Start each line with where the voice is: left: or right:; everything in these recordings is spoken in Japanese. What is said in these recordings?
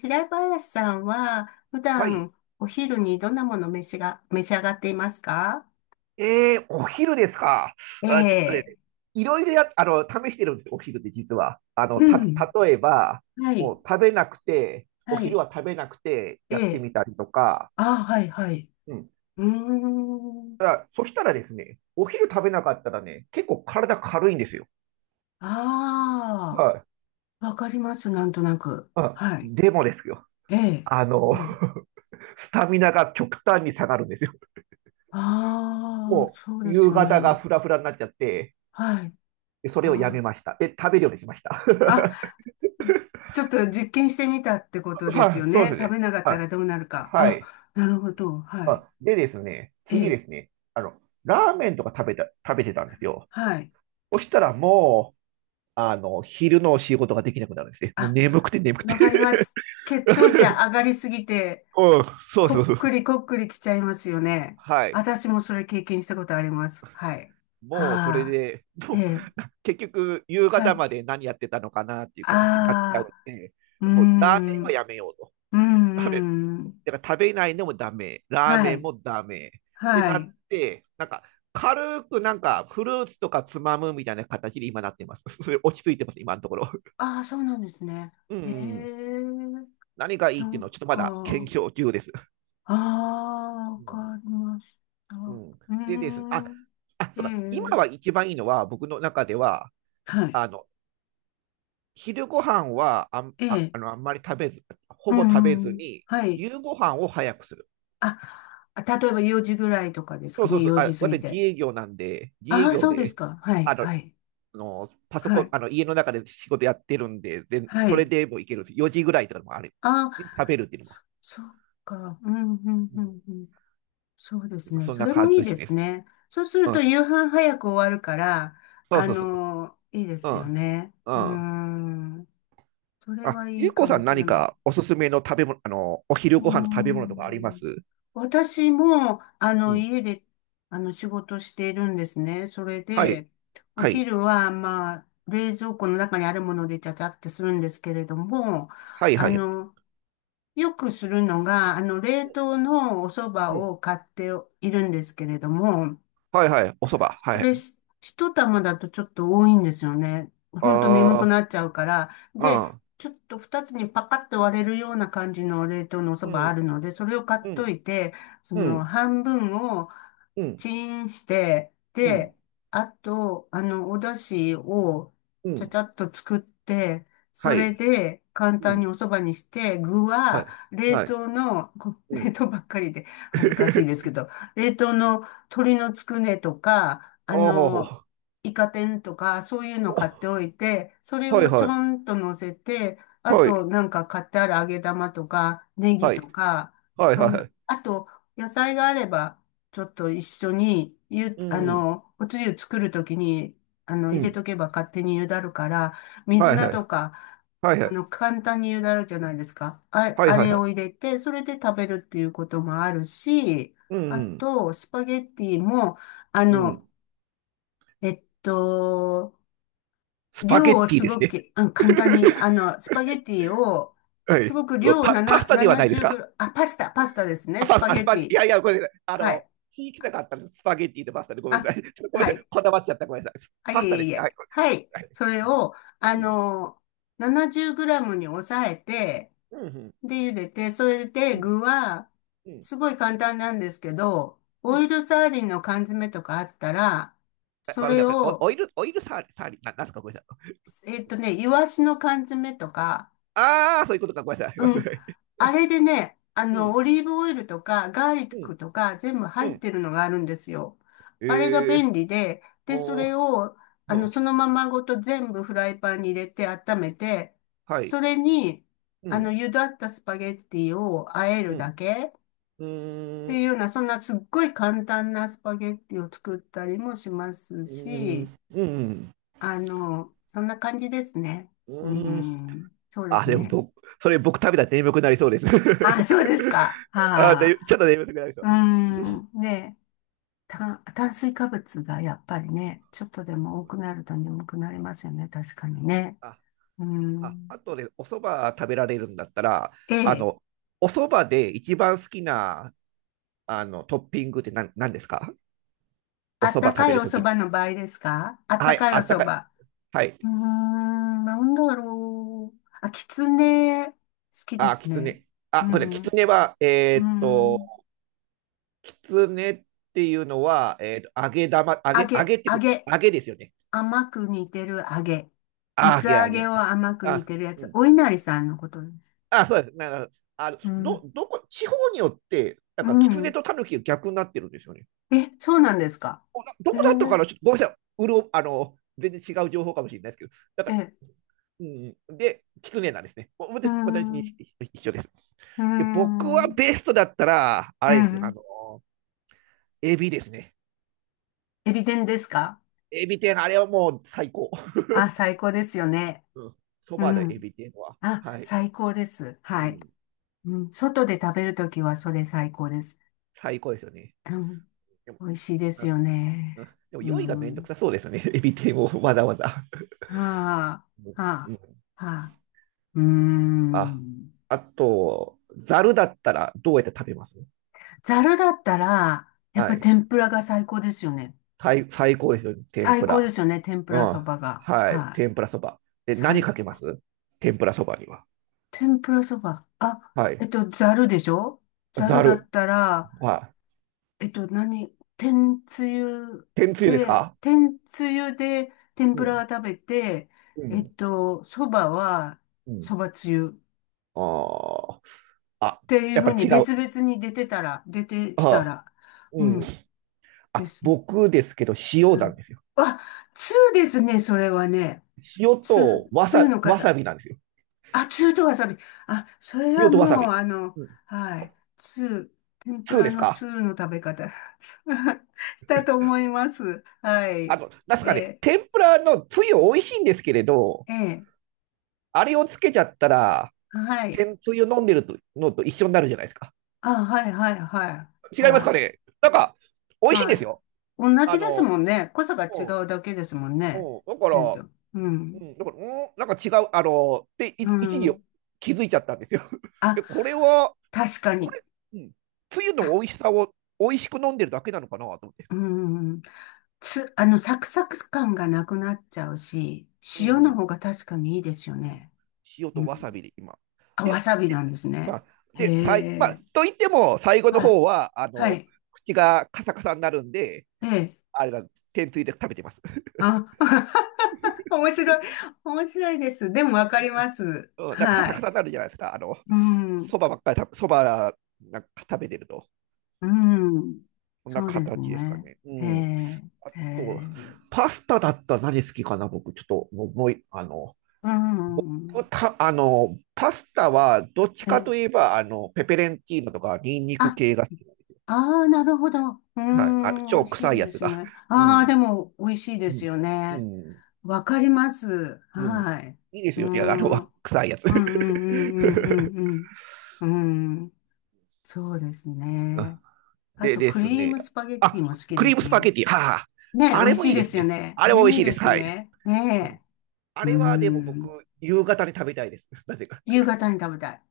left: 平林さんは、普
right: はい。
left: 段お昼にどんなものを召し上がっていますか？
right: お昼ですか。
left: え
right: あ、ちょっとね、
left: え、
right: いろいろや、あの、試してるんですよ、お昼って実は。
left: うん。
right: 例えば、
left: は
right: も
left: い。
right: う食べなくて、お
left: は
right: 昼
left: い。
right: は食べなくて
left: え
right: やって
left: え。
right: みたりとか、
left: ああ、はい、はい。
right: うん。
left: うーん。
right: ただ、そしたらですね、お昼食べなかったらね、結構体軽いんですよ。
left: あ
right: はい。
left: あ、わかります。なんとなく。
right: あ、
left: はい。
right: でもですよ。
left: ええ。
right: あの、
left: ええ。
right: スタミナが極端に下がるんですよ。
left: ああ、
right: も
left: そう
right: う、
left: です
right: 夕
left: よ
right: 方が
left: ね。
right: フラフラになっちゃって、
left: はい。
right: でそれをやめ
left: あ
right: ました。で、食べるようにしました。
left: あ、ちょっと実験してみたってことです
right: は
left: よ
right: い、そう
left: ね。
right: です
left: 食
right: ね。
left: べなかった
right: は
left: ら
right: い
left: どうなるか。
right: は
left: あ、
right: い。
left: なるほど。はい。
right: あ、でですね、
left: え
right: 次で
left: え。
right: すね、ラーメンとか食べてたんですよ。
left: はい。
right: そしたらもう、昼の仕事ができなくなるんですね。もう
left: あ、
right: 眠くて眠くて
left: わかります。血糖値上 がりすぎて、
right: うん、そうそう
left: こ
right: そ
left: っ
right: う。
left: くりこっくりきちゃいますよね。
right: はい。
left: 私もそれ経験したことあります。はい。
right: もうそれ
left: あ
right: で、
left: あ、え
right: もう
left: え、
right: 結局夕
left: は
right: 方
left: い。
right: まで何やってたのかなっていう形になっちゃうん
left: ああ、
right: で、
left: うー
right: もうラーメン
left: ん、
right: はやめようと。
left: うん、うん。
right: だから食べないのもダメ、ラー
left: は
right: メン
left: い、
right: もダメって
left: は
right: なっ
left: い。
right: て、なんか軽くなんかフルーツとかつまむみたいな形で今なってます。それ落ち着いてます、今のところ。
left: ああ、そうなんですね。
right: う
left: へえ、
right: ん。何がいいってい
left: そ
right: うの
left: っ
right: はちょっとまだ検
left: か。
right: 証中です。
left: ああ、わ
right: うん。
left: かりました。
right: う
left: う
right: ん、
left: ー
right: でですね、あ、
left: ん、
right: あ、
left: え
right: そうだ、今
left: え、
right: は一番いいのは僕の中では、
left: はい。
right: あの、昼ご飯は
left: ええ、
right: あんまり食べず、
left: う
right: ほぼ食べ
left: ん、
right: ず
left: うん、
right: に、
left: はい。
right: 夕ご飯を早くする。
left: あ、例えば4時ぐらいとかです
right: そ
left: か
right: うそ
left: ね、
right: うそう。
left: 4時
right: あ、
left: 過ぎ
right: 私自
left: て。
right: 営業なんで、自
left: あ
right: 営
left: あ、
right: 業
left: そうです
right: で、
left: か。はい、
right: あの、
left: はい、
right: のパソ
left: は
right: コン、
left: い、
right: あの家の中で仕事やってるんで、で
left: は
right: それ
left: い。
right: でもいけるんです。4時ぐらいとかもある。
left: ああ、
right: 食べるっていうのは。
left: そっか。うん、うん、
right: う
left: う
right: ん、
left: ん、うん。そうですね。
right: そん
left: そ
right: な
left: れも
right: 感
left: いい
right: じ
left: で
right: で
left: す
right: す。
left: ね。そうする
right: う
left: と
right: ん。
left: 夕飯早く終わるから、
right: そうそうそう。
left: いいで
right: う
left: すよ
right: ん。
left: ね。
right: う
left: うー
right: ん。
left: ん。それ
right: あ、
left: はい
right: ゆう
left: い
right: こ
left: か
right: さ
left: も
right: ん、
left: し
right: 何
left: れない。
right: かおすすめの食べ物、お
left: う
right: 昼
left: ー
right: ご飯の食べ物とかありま
left: ん
right: す？
left: 私も、
right: うん。
left: 家で、仕事しているんですね。それ
right: はい。
left: で、お
right: はい。
left: 昼は、まあ、冷蔵庫の中にあるものでちゃちゃってするんですけれども、
right: はい、は
left: あ
right: い。
left: の、よくするのが、冷凍のお蕎麦
right: うん。
left: を買っているんですけれども、
right: はい、はい。お蕎麦。
left: そ
right: は
left: れ
right: い。
left: し、一玉だとちょっと多いんですよね。ほんと眠く
right: あ
left: なっちゃうから。
right: あ、
left: で、
right: ああ。
left: ちょっと二つにパカッと割れるような感じの冷凍のお蕎
right: う
left: 麦あ
right: ん。
left: るので、それを買
right: う
left: っと
right: ん。
left: いて、そ
right: う
left: の
right: ん。
left: 半分を
right: うん。
left: チンして、
right: うん。
left: で、あと、お出汁を
right: う
left: ちゃち
right: ん。
left: ゃっと作って、そ
right: は
left: れ
right: い。
left: で簡
right: う
left: 単に
right: ん。
left: お蕎麦にして、具
right: はい。
left: は冷
right: はい。
left: 凍の、
right: う
left: 冷
right: ん。
left: 凍ばっかりで恥ずかしいですけ ど、冷凍の鶏のつくねとか、あの、
right: お
left: イカ天とか、そういうの買って
right: お。
left: おいて、それ
right: はい
left: をち
right: はい。
left: ょんと乗せて、あ
right: はい。
left: と、なんか買ってある揚げ玉とか、ネギ
right: は
left: と
right: い。
left: か、
right: はい
left: そ
right: はい
left: ん
right: は
left: な、
right: い。
left: あと、野菜があれば、ちょっと一緒に、ゆ、
right: う
left: あ
right: ん。
left: の、おつゆ作るときに、
right: う
left: 入れ
right: ん。
left: とけば勝手に茹だるから、水
right: はい
left: 菜
right: はい。
left: とか、
right: はいはい。
left: 簡単に茹だるじゃないですか。あ、
right: はい
left: あ
right: はい
left: れ
right: は
left: を入
right: い。
left: れて、それで食べるっていうこともあるし、
right: う
left: あ
right: ん。
left: と、スパゲッティも、あ
right: う
left: の、
right: ん。
left: えっと、
right: スパ
left: 量
right: ゲ
left: を
right: ッティ
left: す
right: です
left: ご
right: ね。
left: く、うん、簡単に、スパゲティを、
right: は
left: す
right: い。
left: ごく量を
right: パ、パ
left: 7、
right: スタではないです
left: 70グ
right: か？
left: ラ、あ、パスタ、パスタですね、
right: あ、
left: ス
right: パス、
left: パ
right: あ、
left: ゲ
right: スパ、
left: テ
right: い
left: ィ。
right: やいや、ごめんなさい。
left: はい。
right: 聞きたかったの。スパゲッティとパスタでごめん
left: あ、
right: なさい。ちょっとごめん
left: は
right: なさい。
left: い。
right: こだわっちゃった。ごめんなさい。
left: あ、
right: パ
left: い
right: スタ
left: え
right: で
left: い
right: すね。はい。
left: え。はい。
right: はい、
left: それを、あ
right: うん。
left: の、70グラムに抑えて、
right: うん。
left: で、茹でて、それ
right: う
left: で
right: ん。
left: 具は、
right: うん。
left: すごい簡単なんですけど、
right: う
left: オイ
right: ん。
left: ルサーディンの缶詰とかあったら、
right: あ、
left: そ
right: ごめんな
left: れ
right: さい。お
left: を、
right: オイル、オイルサーリ、サーリ、な、なんすか？ごめんなさい。
left: イワシの缶詰とか、
right: ああ、そういうことか。ごめんなさい。ごめん
left: う
right: な
left: ん。
right: さい。
left: あれでね、
right: うん。
left: オリーブオイルとか、ガーリッ
right: うん。
left: クとか、全部
right: う
left: 入っ
right: ん。
left: てるのがあるんですよ。
right: え
left: あれが
right: ー、
left: 便利で、で、そ
right: お
left: れ
right: ー、
left: を、
right: うん、
left: そのままごと全部フライパンに入れて温めて、
right: はい。
left: それに、
right: うん、
left: 茹だったスパゲッティを和え
right: う
left: るだ
right: ん、
left: けっ
right: うー
left: ていう
right: ん、
left: ような、そんなすっごい簡単なスパゲッティを作ったりもします
right: うー
left: し、
right: ん、うん、
left: そんな感じですね。
right: う
left: う
right: ーん。
left: ん、そうで
right: あ、
left: す
right: でも
left: ね。
right: 僕、それ僕食べたら眠くなりそうです。
left: あ、そうですか。
right: あ、
left: は
right: で、
left: あ。
right: ちょっと眠くなりそう。
left: うん、ね炭水化物がやっぱりね、ちょっとでも多くなると眠くなりますよね、確かにね。
right: あ、
left: う
right: あ、
left: ん。
right: あとね、お蕎麦食べられるんだったら、
left: え
right: あ
left: え、
right: の、お蕎麦で一番好きな、トッピングって何ですか？お
left: あっ
right: 蕎
left: た
right: 麦食
left: か
right: べ
left: い
right: る
left: お
right: と
left: 蕎
right: きに。
left: 麦の場合ですか？あった
right: はい、
left: かい
right: あ
left: お
right: った
left: 蕎
right: か
left: 麦。
right: い。は
left: う
right: い。
left: ーん、なんだろう。あ、きつね、好きで
right: あ、
left: す
right: きつ
left: ね。
right: ね。
left: う
right: あ、これ、きつ
left: ん、
right: ねは、
left: うん。
right: きつねっていうのは、
left: 揚
right: 揚げ
left: げ、
right: って
left: 揚
right: こと、
left: げ。
right: 揚げですよね。
left: 甘く煮てる揚げ。
right: あ、揚
left: 薄
right: げ
left: 揚
right: 揚
left: げ
right: げ。
left: を甘く煮
right: あ、
left: てるや
right: う
left: つ。
right: ん。
left: お稲荷さんのことです。
right: あ、そうです。なるあの、
left: う
right: ど、
left: ん、
right: どこ、地方によって、な
left: う
right: んか、きつね
left: ん。
right: とタヌキが逆になってるんですよね。
left: え、そうなんですか。
right: ど
left: へえ、
right: こだったかな、ちょっとごめんなさい。うろ、あの、全然違う情報かもしれないですけど、だか
left: え
right: ら、
left: え、
right: うん、で、きつねなんですね。
left: うー
right: 私に
left: ん、う
right: 一緒です。
left: ー
right: で、僕は
left: ん、
right: ベストだったら、あ
left: う
right: れですよ、
left: ん。
right: エビですね。
left: エビ天ですか？
right: エビ天、あれはもう最高。
left: あ、最高ですよね。
right: うん、そ
left: う
right: ばでエ
left: ん。
right: ビ天は。
left: あ、
right: はい。
left: 最高です。
right: う
left: はい。
right: ん、
left: うん、外で食べるときはそれ最高です。
right: 最高ですよね。
left: うん、
right: でも、
left: 美味しいで
right: あ
left: すよ
right: うん
left: ね。
right: でも
left: う
right: 用意がめんどく
left: ん。
right: さそうですよね。エビ天をわざわざ。
left: は
right: うん
left: あ、
right: う
left: は
right: ん。
left: あ、はあ。うー
right: あ、
left: ん。
right: あと、ざるだったらどうやって食べます？
left: ざるだったら、やっ
right: は
left: ぱり
right: い。
left: 天ぷらが最高ですよね。
right: 最高ですよね。天
left: 最
right: ぷ
left: 高で
right: ら。
left: すよね、天ぷ
right: う
left: らそ
right: ん。
left: ばが。
right: はい。
left: はい。
right: 天ぷらそば。で、何
left: 最
right: かけます？天ぷらそばには。
left: 天ぷらそば。あ、
right: はい。
left: ざるでしょ？ざる
right: ざ
left: だ
right: る。
left: ったら、
right: はい。
left: 何？天つゆ
right: 天つゆです
left: で、
right: か？
left: 天つゆで天
right: う
left: ぷらは
right: ん。
left: 食べて、
right: うん。
left: そばは
right: うん。
left: そばつゆ
right: あーあ、
left: っていう
right: やっ
left: ふ
right: ぱ
left: う
right: り
left: に
right: 違う。
left: 別々に出てきた
right: あ
left: ら、
right: ー、う
left: う
right: ん。
left: ん、で
right: あ、
left: す。
right: 僕ですけど、塩
left: う
right: なん
left: ん。
right: ですよ。
left: あ、通ですね、それはね。
right: 塩
left: 通、
right: とわ
left: 通
right: さ、
left: の
right: わさ
left: 方。
right: びなんですよ。
left: あ、ツーとわさび。あ、それは
right: 塩とわさ
left: も
right: び。
left: う、
right: うん。
left: はい。ツー、天ぷ
right: 通
left: ら
right: です
left: の
right: か？
left: ツーの食べ方？ したと思います。はい。
right: なんすかね、
left: え
right: 天ぷらのつゆ美味しいんですけれど、
left: ー、え
right: あれをつけちゃったら、
left: はい。
right: 天つゆ飲んでるとのと一緒になるじゃないですか。
left: あ、はい、はい、はい、
right: 違います
left: は
right: か
left: い、
right: ね、なんか、美味しいんです
left: は
right: よ。
left: い。同
right: あ
left: じです
right: の、
left: もんね。濃さが違
right: うん、
left: うだけですもんね。
right: うん、
left: ツーと。うん、
right: だから、うん、なんか違う、で、
left: う
right: 一時
left: ん。
right: 気づいちゃったんですよ。
left: あ、
right: で、これは、
left: 確か
right: こ
left: に。
right: れ、うん、つゆの美
left: た、
right: 味しさを美味しく飲んでるだけなのかなと思って。
left: うん。つ、あの、サクサク感がなくなっちゃうし、
right: う
left: 塩の
right: ん。
left: 方が確かにいいですよ
right: うん、
left: ね。
right: 塩と
left: う
right: わさ
left: ん。
right: びで今。
left: あ、わ
right: で、
left: さび
right: で、
left: なんです
right: ま
left: ね。
right: あ、
left: へ
right: で、さい、まあ、
left: え。
right: と言っても、最後の
left: はい。
right: 方は、
left: はい。
right: 口がカサカサになるんで、
left: ええ。
right: あれだ、天つゆで食べてます。
left: あ、面白い。面白いです。でもわかります。
right: うん、なんかカサ
left: は
right: カ
left: い。
right: サになるじゃないですか。
left: うん。
right: そばなんか食べてると。
left: うん。
right: こんな
left: そうです
right: 形ですか
left: ね。
right: ね。う
left: へえ。
right: ん。あ
left: へ
right: と、
left: え。
right: パスタだったら何好きかな、僕。ちょっと、もう、もういあの、
left: うん。
right: た、あの、パスタは、どっち
left: え
right: か
left: え。
right: といえば、ペペレンチーノとか、ニンニク
left: あ、
right: 系が好き？
left: ああ、なるほど。う
right: はい。あ、
left: ん。美
right: 超
left: 味し
right: 臭
left: い
right: いや
left: で
right: つ
left: す
right: が。
left: ね。
right: う
left: ああ、
right: ん。
left: でも美味しいで
right: う
left: す
right: ん。
left: よ
right: う
left: ね。
right: ん。
left: わかります。
right: うん。
left: はい。
right: いいで
left: う
right: すよ。じゃあ、
left: ん。うん
right: 臭いやつ。
left: うんうんうんうんうん。うん。そうです
right: あ、
left: ね。あ
right: で
left: と、
right: で
left: ク
right: す
left: リー
right: ね。
left: ムスパゲッティ
right: あ、
left: も好き
right: ク
left: で
right: リーム
left: す
right: スパ
left: ね。
right: ゲティ。はあ。
left: ねえ、
right: あ
left: 美
right: れ
left: 味
right: も
left: し
right: い
left: い
right: いで
left: で
right: す
left: すよ
right: ね。
left: ね。
right: あ
left: あ
right: れ
left: れ
right: も美
left: も
right: 味
left: い
right: し
left: い
right: いで
left: で
right: す。
left: すよ
right: はい。
left: ね。
right: うん、
left: ね
right: あ
left: え。うー
right: れはでも僕、
left: ん。
right: 夕方に食べたいです。なぜか。
left: 夕方に食べたい。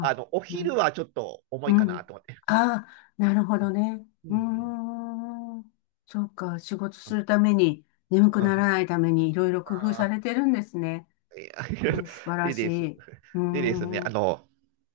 left: あ。
right: お
left: う
right: 昼
left: ん。
right: はちょっと重
left: う
right: いかな
left: ん。
right: と思って。
left: ああ、なるほ
right: う
left: どね。
right: ん。う
left: うー
right: ん、
left: ん。そうか。仕事す
right: あ、
left: るために、眠くならないために、いろいろ工夫
right: あ
left: されてるんですね。
right: あ、い
left: え
right: や、
left: ー 素晴ら
right: で
left: し
right: です。
left: い。うー
right: でですね、あ
left: ん。
right: の、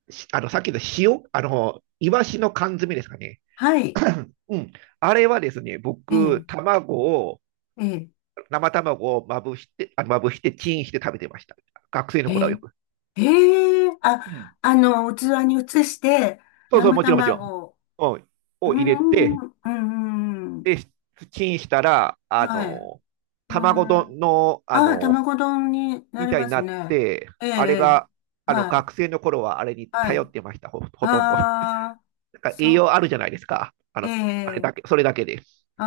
right: しあの、さっきの塩、イワシの缶詰ですかね。
left: はい。
right: うん。あれはですね、
left: ええ、
right: 僕、を、
left: ええ、
right: 生卵をまぶして、あ、まぶして、チンして食べてました。学生の
left: へ
right: 頃はよ
left: え、
right: く。
left: へえ、あ、
right: うん。
left: 器に移して、
right: そうそう、
left: 生
right: もちろん、もちろん。
left: 卵を。
right: うん。
left: うー
right: を入れ
left: ん、
right: て、
left: うん、うん、うん。
right: で、チンしたら、
left: はい。へえ、
right: 卵丼の、
left: ああ、卵丼にな
right: み
left: り
right: たい
left: ま
right: に
left: す
right: なっ
left: ね。
right: て、
left: ええ、え
right: あれ
left: え、
right: が、
left: はい、
right: 学生の頃はあれに
left: は
right: 頼
left: い。
right: ってました、ほとんど。な
left: ああ、
right: んか栄
left: そ、
right: 養あるじゃないですか。あれ
left: ええ、
right: だけ、それだけで。
left: あ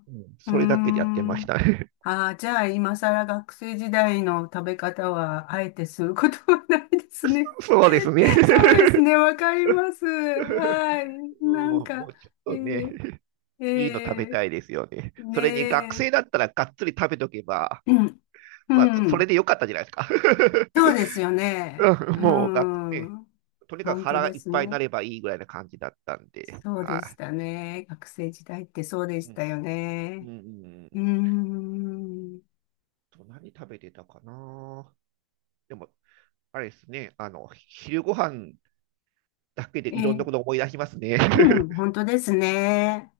left: あ、
right: うん。
left: うー
right: それだけでやってま
left: ん。
right: したね。
left: ああ、じゃあ今更学生時代の食べ方はあえてすることはないですね。
right: そうですね。
left: そうで すね、わかります。はい。なん
right: うん、も
left: か、
right: うちょ
left: え
right: っとね、
left: ー、
right: いいの食べ
left: え
right: たいですよね。
left: ー、ね
right: それに学
left: え、
right: 生だったらがっつり食べとけば、
left: うん、う
right: まあ、そそれ
left: ん。
right: でよかったじゃないですか。
left: そうですよ ね。
right: うん、
left: う
right: もうね、
left: ん。
right: とにかく
left: 本当
right: 腹が
left: で
right: いっ
left: す
right: ぱいにな
left: ね。
right: ればいいぐらいな感じだったんで、
left: そうでし
right: は
left: たね。学生時代ってそうで
right: い。
left: し
right: う
left: た
right: ん、
left: よ
right: うん、
left: ね。
right: うん。
left: うーん。
right: 何食べてたかな。でも、あれですね、昼ご飯だけでいろんな
left: え
right: こと
left: え、
right: 思い出しますね。
left: うん、本当ですね。